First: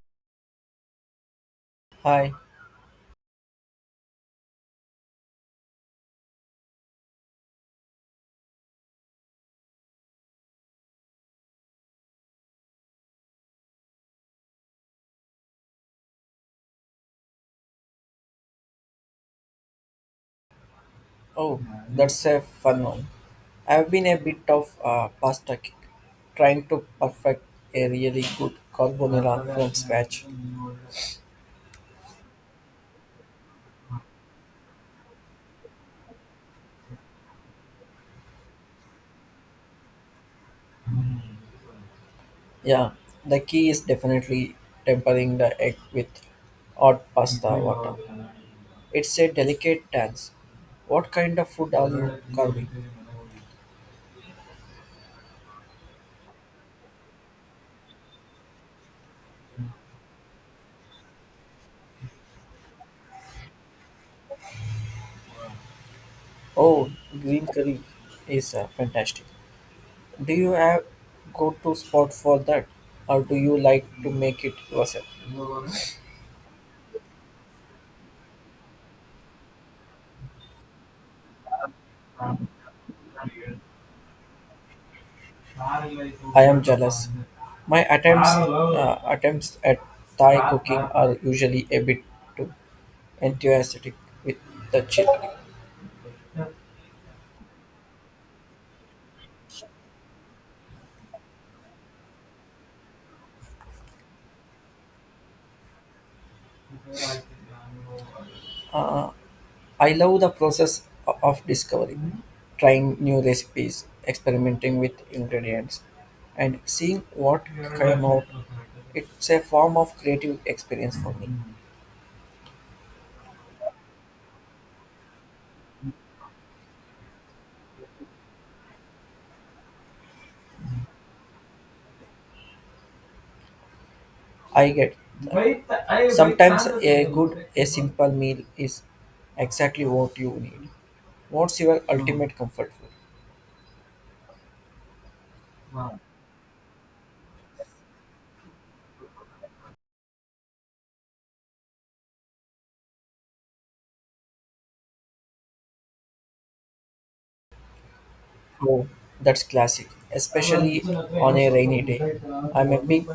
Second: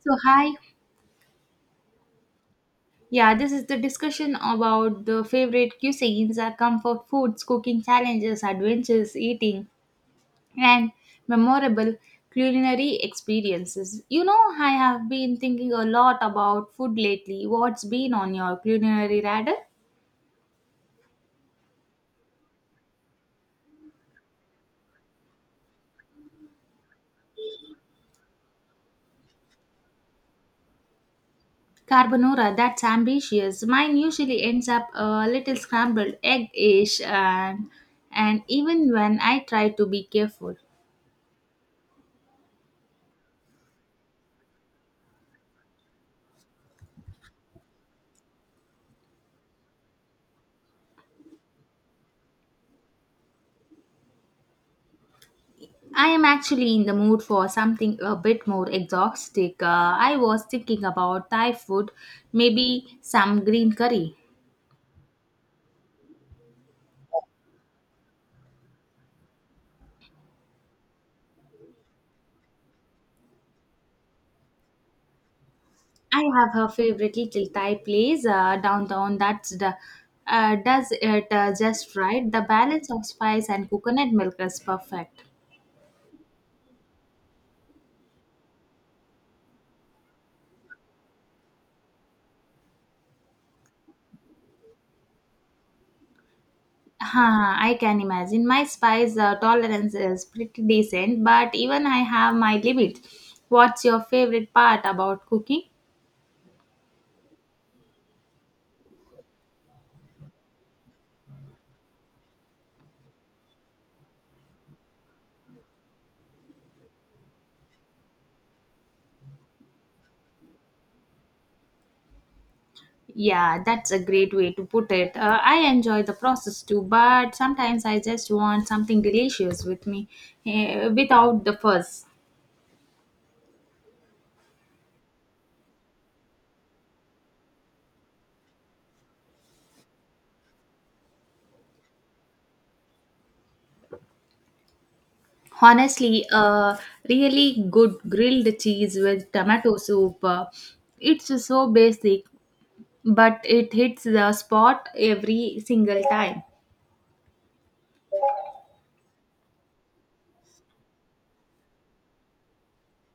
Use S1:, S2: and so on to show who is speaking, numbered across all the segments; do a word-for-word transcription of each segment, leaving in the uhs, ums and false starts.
S1: So, hi.
S2: Hi.
S1: Yeah, this is the discussion about the favorite cuisines, our comfort foods, cooking challenges, adventures, eating, and memorable culinary experiences. You know, I have been thinking a lot about food lately. What's been on your culinary radar?
S2: Oh, that's a fun one. I've been a bit of a pasta kick, trying to perfect a really good carbonara from scratch.
S1: Carbonara, that's ambitious. Mine usually ends up a little scrambled egg-ish and and even when I try to be careful.
S2: Yeah, the key is definitely tempering the egg with hot pasta water. It's a delicate dance. What kind of food are?
S1: I am actually in the mood for something a bit more exotic. Uh, I was thinking about Thai food, maybe some green curry.
S2: Oh, green curry is uh, fantastic. Do you have go-to spot for that, or do you like to make it yourself?
S1: I have her favorite little Thai place uh, downtown that's the, uh, does it uh, just right. The balance of spice and coconut milk is perfect.
S2: My att- Attempts at are usually a bit too enthusiastic with the chip.
S1: Huh, I can imagine. My spice uh, tolerance is pretty decent, but even I have my limits. What's your favorite part about cooking?
S2: Uh, I love the process o- of discovery, trying new recipes, experimenting with ingredients, and seeing what it's a form of creative experience for me.
S1: Yeah, that's a great way to put it. Uh, I enjoy the process too, but sometimes I just want something delicious with me eh, without the fuss.
S2: I get a simple meal is exactly what you need. What's your ultimate comfort food?
S1: Honestly, a really good grilled cheese with tomato soup. Uh, it's so basic, but it hits the spot every single time.
S2: Oh, that's classic. A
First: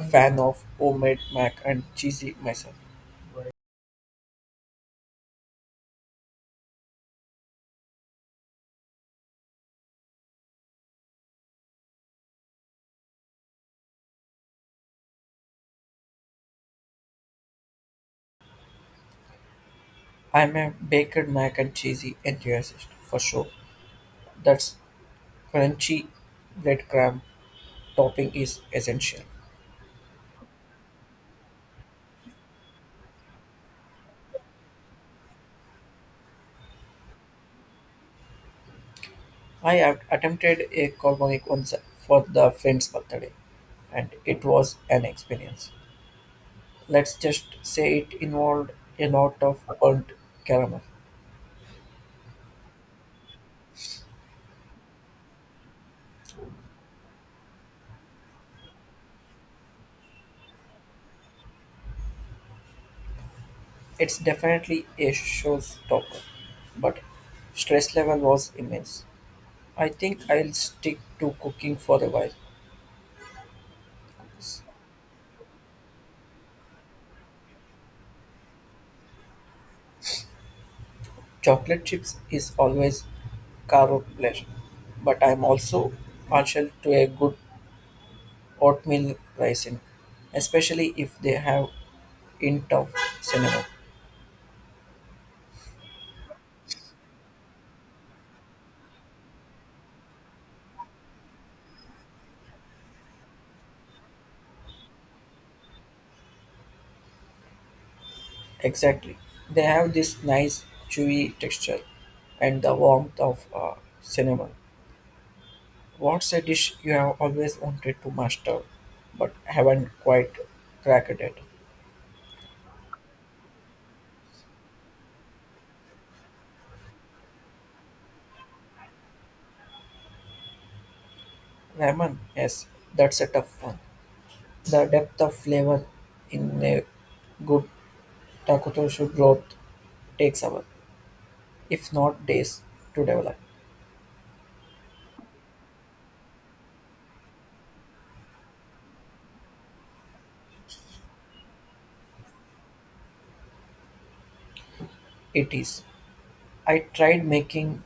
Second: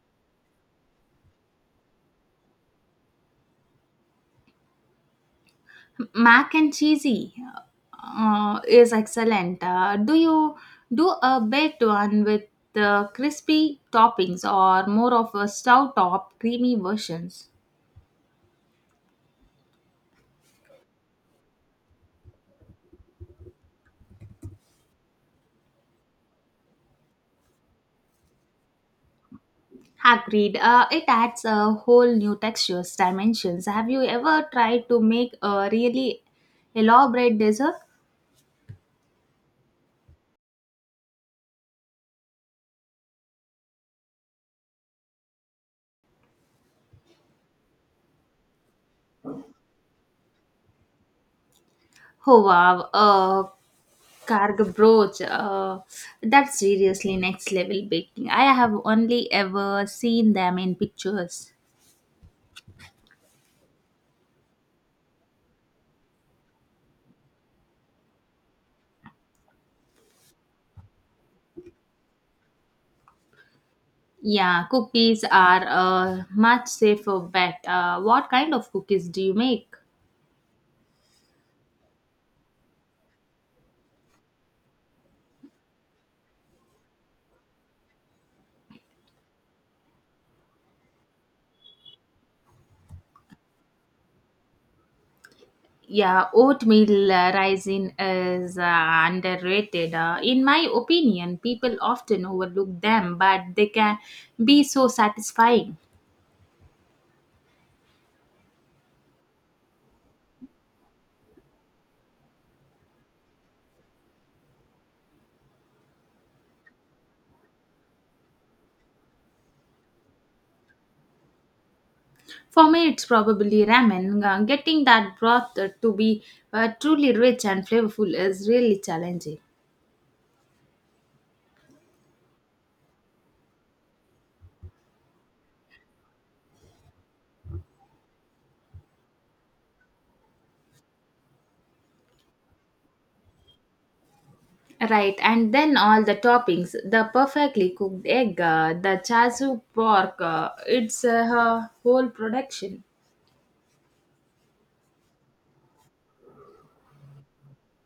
S2: fan of homemade mac and cheesy myself.
S1: Mac and cheesy uh, is excellent. Uh, do you do a baked one with uh, crispy toppings or more of a stout top creamy versions?
S2: I'm a baked mac and cheesy enthusiast for sure. That's crunchy breadcrumb topping is essential.
S1: Agreed. Uh, it adds a whole new textures, dimensions. Have you ever tried to make a really elaborate dessert?
S2: I have attempted a carbonic once for the friend's birthday, and it was an experience. Let's just say it involved a lot of burnt caramel.
S1: Oh wow, uh, carg brooch. Uh, that's seriously next level baking. I have only ever seen them in pictures.
S2: It's definitely a showstopper, but stress level was immense. I think I'll stick to cooking for a while.
S1: Yeah, cookies are a much safer bet. Uh, what kind of cookies do you make?
S2: Chocolate chips is always carbo pleasure, but I'm also partial to a good oatmeal raisin, especially if they have hint of cinnamon.
S1: Yeah, oatmeal uh, rising is uh, underrated. Uh, in my opinion, people often overlook them, but they can be so satisfying.
S2: Exactly, they have this nice chewy texture and the warmth of uh, cinnamon. What's a dish you have always wanted to master but haven't quite cracked it?
S1: For me, it's probably ramen. Uh, getting that broth uh, to be uh, truly rich and flavorful is really challenging.
S2: Ramen, yes, that's a tough one. The depth of flavor in a good Takotoshu growth takes hours, if not days, to develop.
S1: Right, and then all the toppings the perfectly cooked egg, uh, the chasu pork, uh, it's uh, her whole production.
S2: It is. I tried making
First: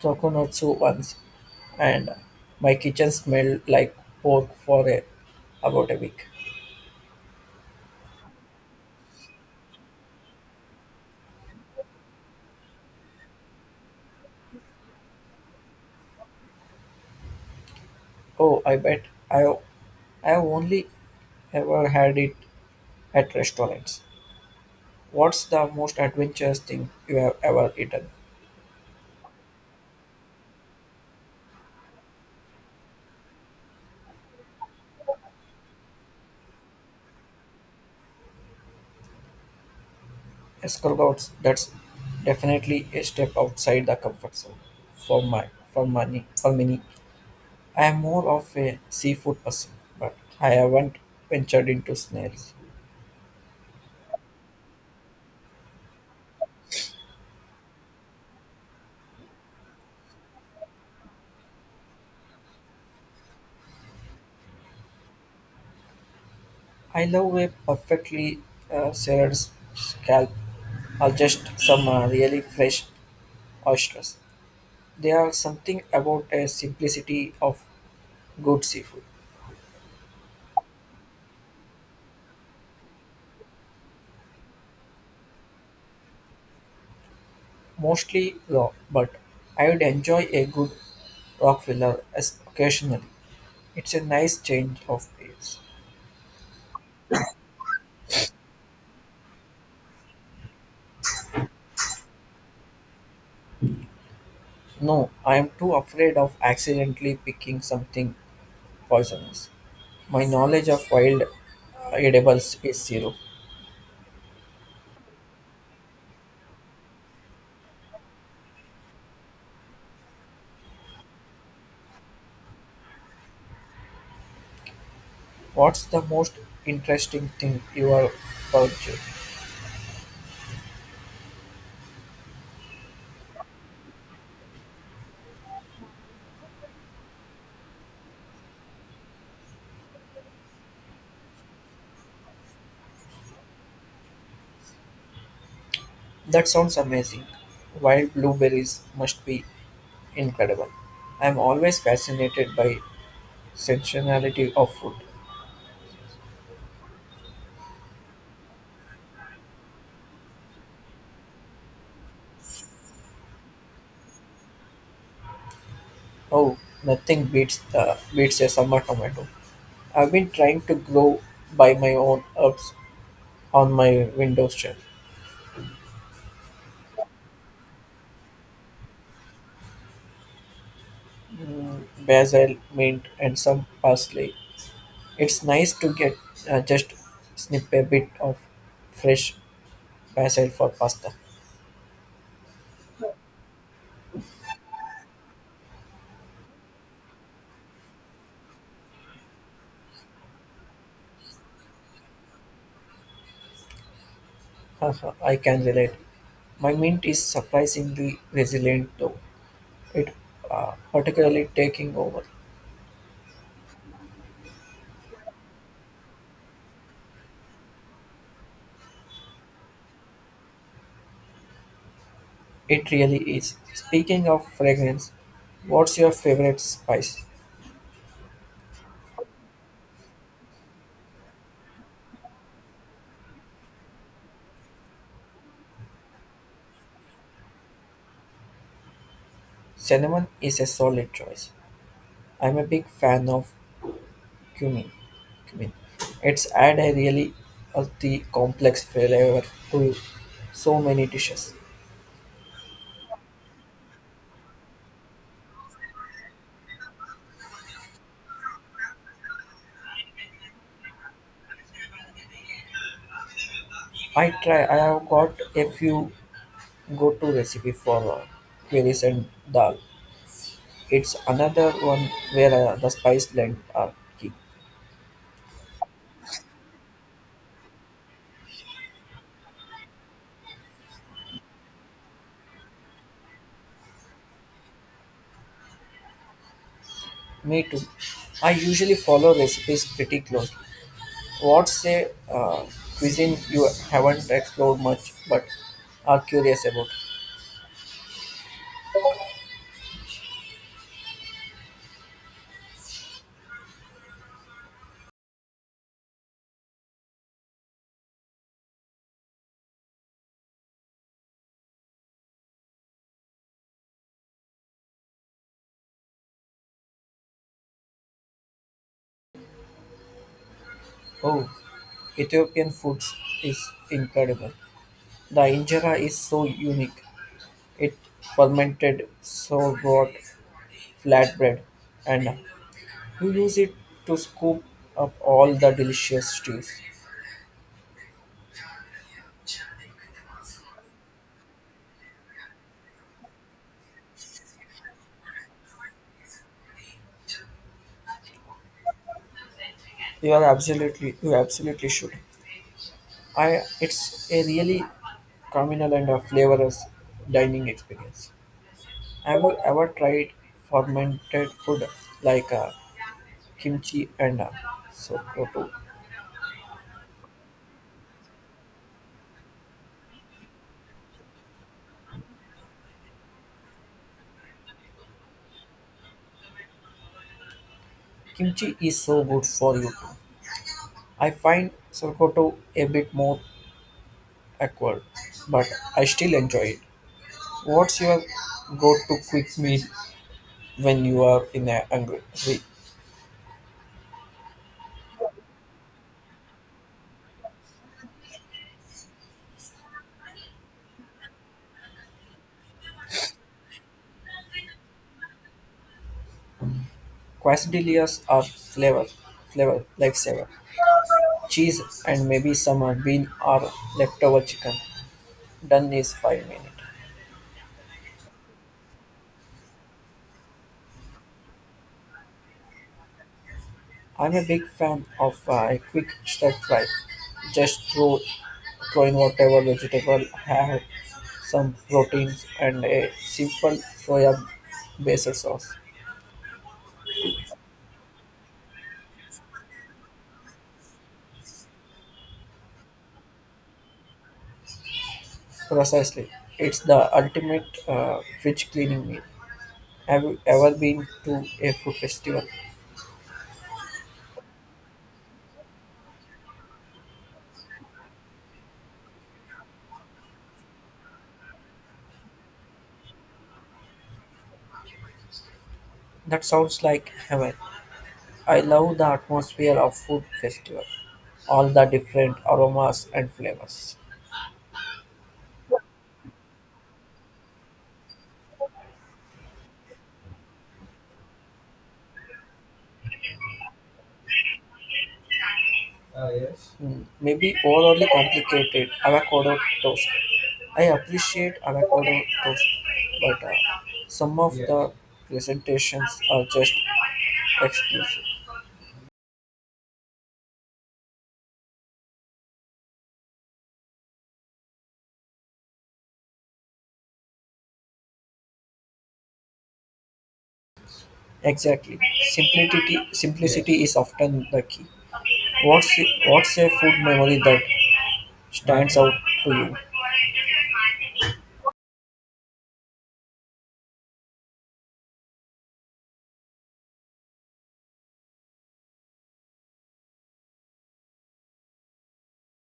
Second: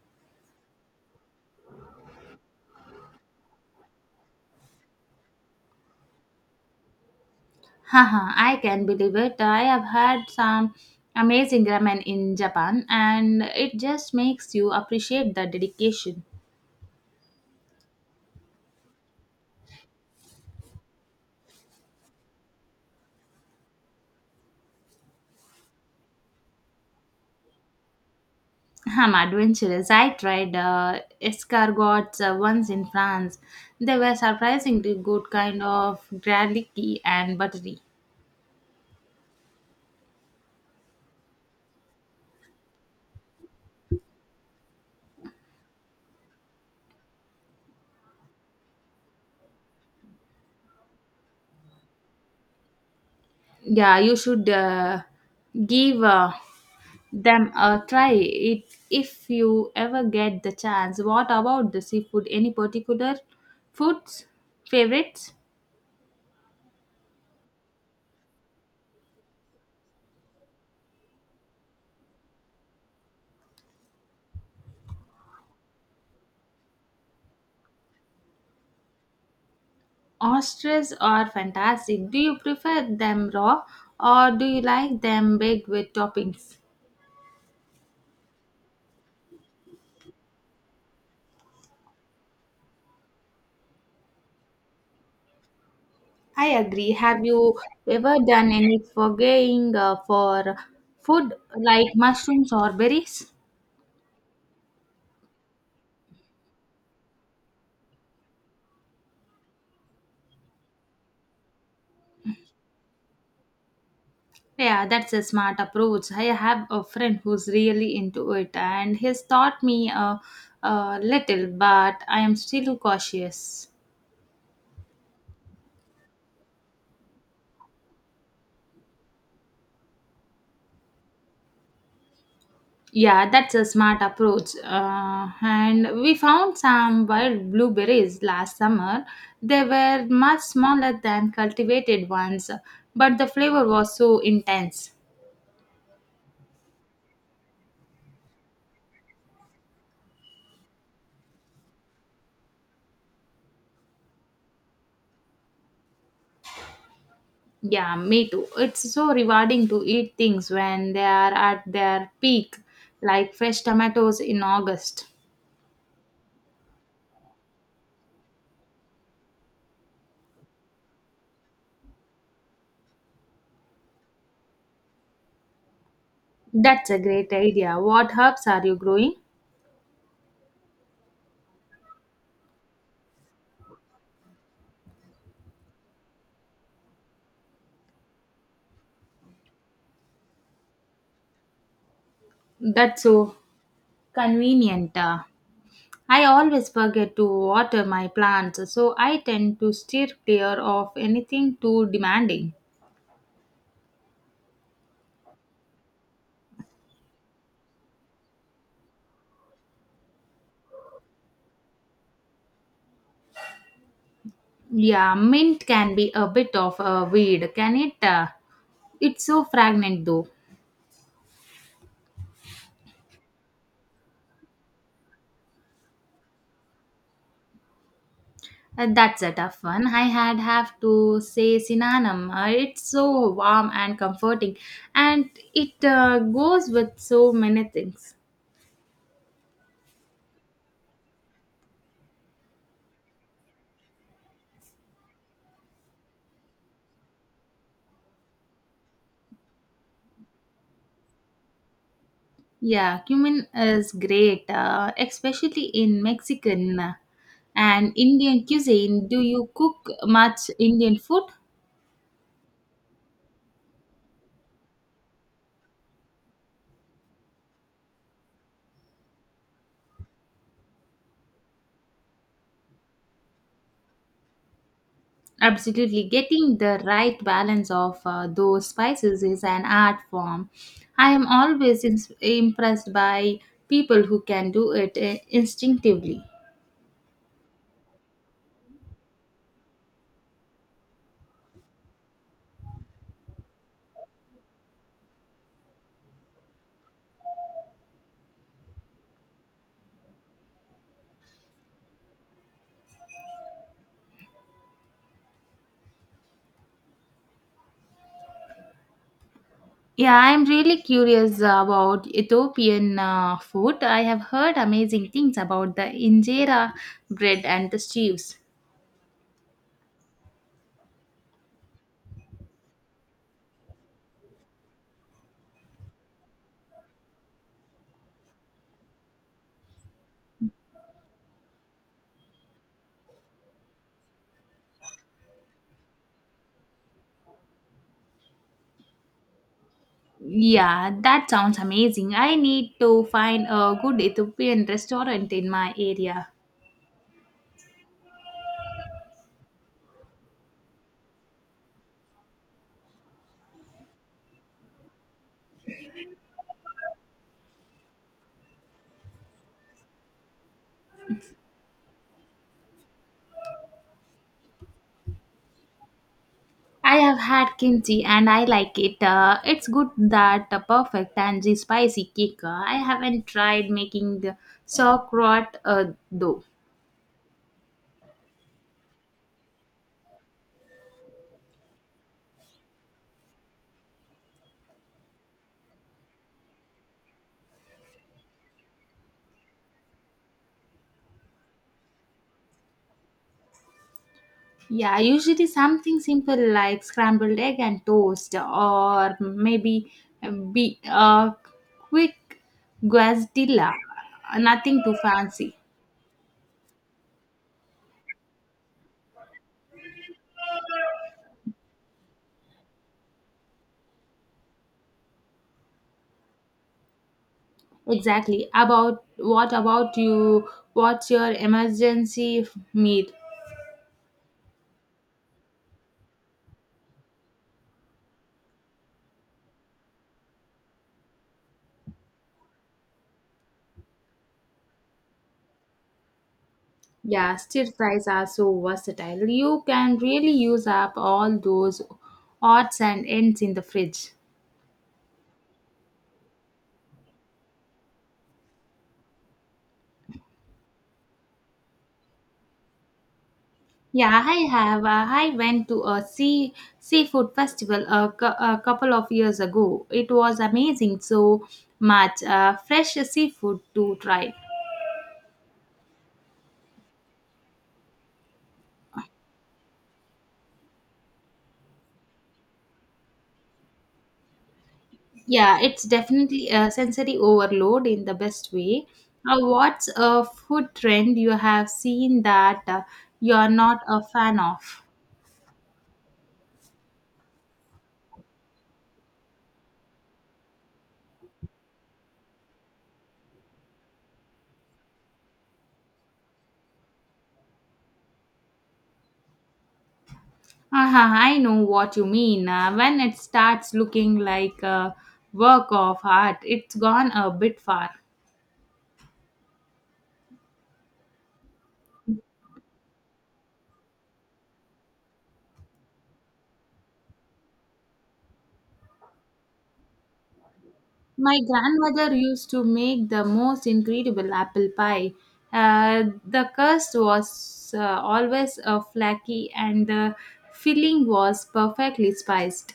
S2: tokonotsu once, and my kitchen smelled like pork for a, about a week.
S1: Haha, I can believe it. I have had some amazing ramen in Japan, and it just makes you appreciate the dedication.
S2: Oh, I bet I I only ever had it at restaurants. What's the most adventurous thing you have ever eaten?
S1: I'm adventurous. I tried uh, escargots uh, once in France. They were surprisingly good, kind of garlicky and buttery.
S2: Escargots. That's definitely a step outside the comfort zone for my for money for many. I am more of a seafood person, but I haven't ventured into snails.
S1: Yeah, you should uh, give. Uh, them uh, try it if you ever get the chance. What about the seafood, any particular foods favorites?
S2: I love a perfectly uh, seared scalp or just some uh, really fresh oysters. There are something about a simplicity of good seafood,
S1: Oysters are fantastic. Do you prefer them raw, or do you like them baked with toppings?
S2: mostly raw, but I would enjoy a good rockfiller as occasionally. It's a nice change of pace.
S1: I agree. Have you ever done any foraging uh, for food like mushrooms or berries?
S2: No, I am too afraid of accidentally picking something poisonous. My knowledge of wild edibles is zero.
S1: Yeah, that's a smart approach. I have a friend who's really into it and he's taught me a, a little, but I am still cautious.
S2: What's the most interesting thing you have found? Joe?
S1: Yeah, that's a smart approach. Uh, and we found some wild blueberries last summer. They were much smaller than cultivated ones, but the flavor was so intense.
S2: That sounds amazing. Wild blueberries must be incredible. I'm always fascinated by sensationality of food.
S1: Yeah, me too. It's so rewarding to eat things when they are at their peak, like fresh tomatoes in August.
S2: Oh, nothing beats the beats a summer tomato. I've been trying to grow by my own herbs on my window shelf.
S1: That's a great idea. What herbs are you growing?
S2: Basil, mint, and some parsley. It's nice to get uh, just snip a bit of fresh basil for pasta.
S1: That's so convenient. Uh, I always forget to water my plants, so I tend to steer clear of anything too demanding.
S2: Haha, I can relate. My mint is surprisingly resilient though. It uh, particularly taking over.
S1: Yeah, mint can be a bit of a weed, can it? Uh, it's so fragrant though.
S2: It really is. Speaking of fragrance, what's your favorite spice?
S1: Uh, that's a tough one. I had have to say synonymous. Uh, it's so warm and comforting, and it uh, goes with so many things.
S2: Cinnamon is a solid choice. I'm a big fan of cumin. Cumin. It's add a really earthy, complex flavor to so many dishes.
S1: Yeah, cumin is great, uh, especially in Mexican uh, and Indian cuisine. Do you cook much Indian food?
S2: I try. I have got a few go-to recipe for uh, queries and dal. It's another one where uh, the spice blend are key.
S1: Absolutely. Getting the right balance of uh, those spices is an art form. I am always ins- impressed by people who can do it uh, instinctively.
S2: Me too. I usually follow recipes pretty closely. What's a uh, cuisine you haven't explored much but are curious about?
S1: Yeah, I'm really curious about Ethiopian uh, food. I have heard amazing things about the injera bread and the stews.
S2: Oh, Ethiopian foods is incredible. The injera is so unique. It fermented sourdough flatbread and you use it to scoop up all the delicious stews.
S1: Yeah, that sounds amazing. I need to find a good Ethiopian restaurant in my area.
S2: You are absolutely, you absolutely should. I, it's a really communal and a flavorous dining experience. Have you ever tried fermented food like uh, kimchi and uh, sokoto?
S1: I have had kimchi and I like it. Uh, it's good that a perfect tangy spicy kick. Uh, I haven't tried making the sauerkraut uh, though.
S2: Kimchi is so good for you too. I find sokoto a bit more awkward, but I still enjoy it. What's your go-to quick meal when you are in a hungry?
S1: Yeah, usually something simple like scrambled egg and toast, or maybe a be a quick guazdilla. Nothing too fancy.
S2: Quesadillas are flavor, flavor, lifesaver. Cheese and maybe some uh, bean or leftover chicken. Done is five minutes.
S1: Exactly. About what about you? What's your emergency f- meal?
S2: I'm a big fan of uh, a quick stir fry. Just throw, throw in whatever vegetable I have, some proteins and a simple soya based sauce.
S1: Yeah, stir fries are so versatile. You can really use up all those odds and ends in the fridge.
S2: Precisely, it's the ultimate uh, fridge cleaning meal. Have you ever been to a food festival?
S1: Yeah, I have. Uh, I went to a sea seafood festival a, cou- a couple of years ago. It was amazing. So much uh, fresh seafood to try.
S2: That sounds like heaven. I love the atmosphere of food festival, all the different aromas and flavors.
S1: Yeah, it's definitely a sensory overload in the best way. Uh, what's a food trend you have seen that uh, you're not a fan of?
S2: Mm, maybe overly complicated avocado toast. I appreciate avocado toast, but uh, some of the presentations are just exclusive.
S1: Uh-huh, I know what you mean. Uh, when it starts looking like a work of art, it's gone a bit far.
S2: Exactly, simplicity simplicity is often the key. What's what's a food memory that stands out to you?
S1: My grandmother used to make the most incredible apple pie. Uh, the crust was uh, always uh, flaky and the filling was perfectly spiced.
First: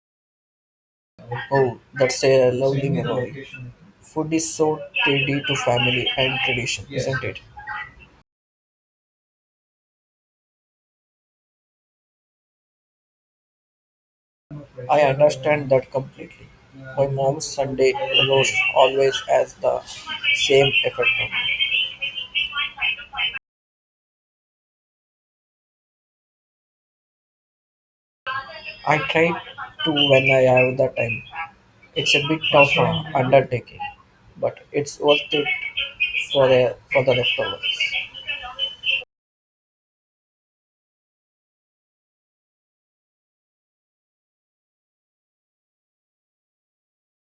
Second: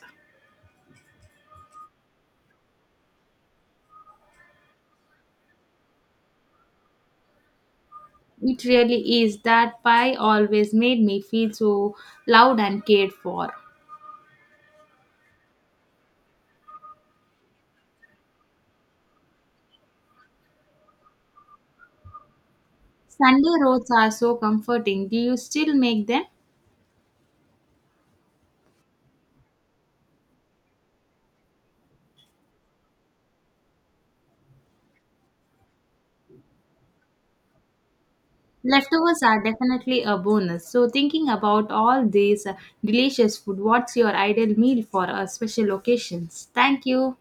S2: Oh, that's a food is so tied to family and tradition. I
S1: It really is. That pie always made me feel so loved and cared for.
S2: understand that completely. My mom's Sunday roast always has the same effect on me.
S1: Sunday roads are so comforting. Do you still make them?
S2: I try to when I have the time. It's a bit of an undertaking, but it's worth it for the for the leftovers.
S1: Leftovers are definitely a bonus. So, thinking about all these uh, delicious food, what's your ideal meal for uh, special occasions? Thank you.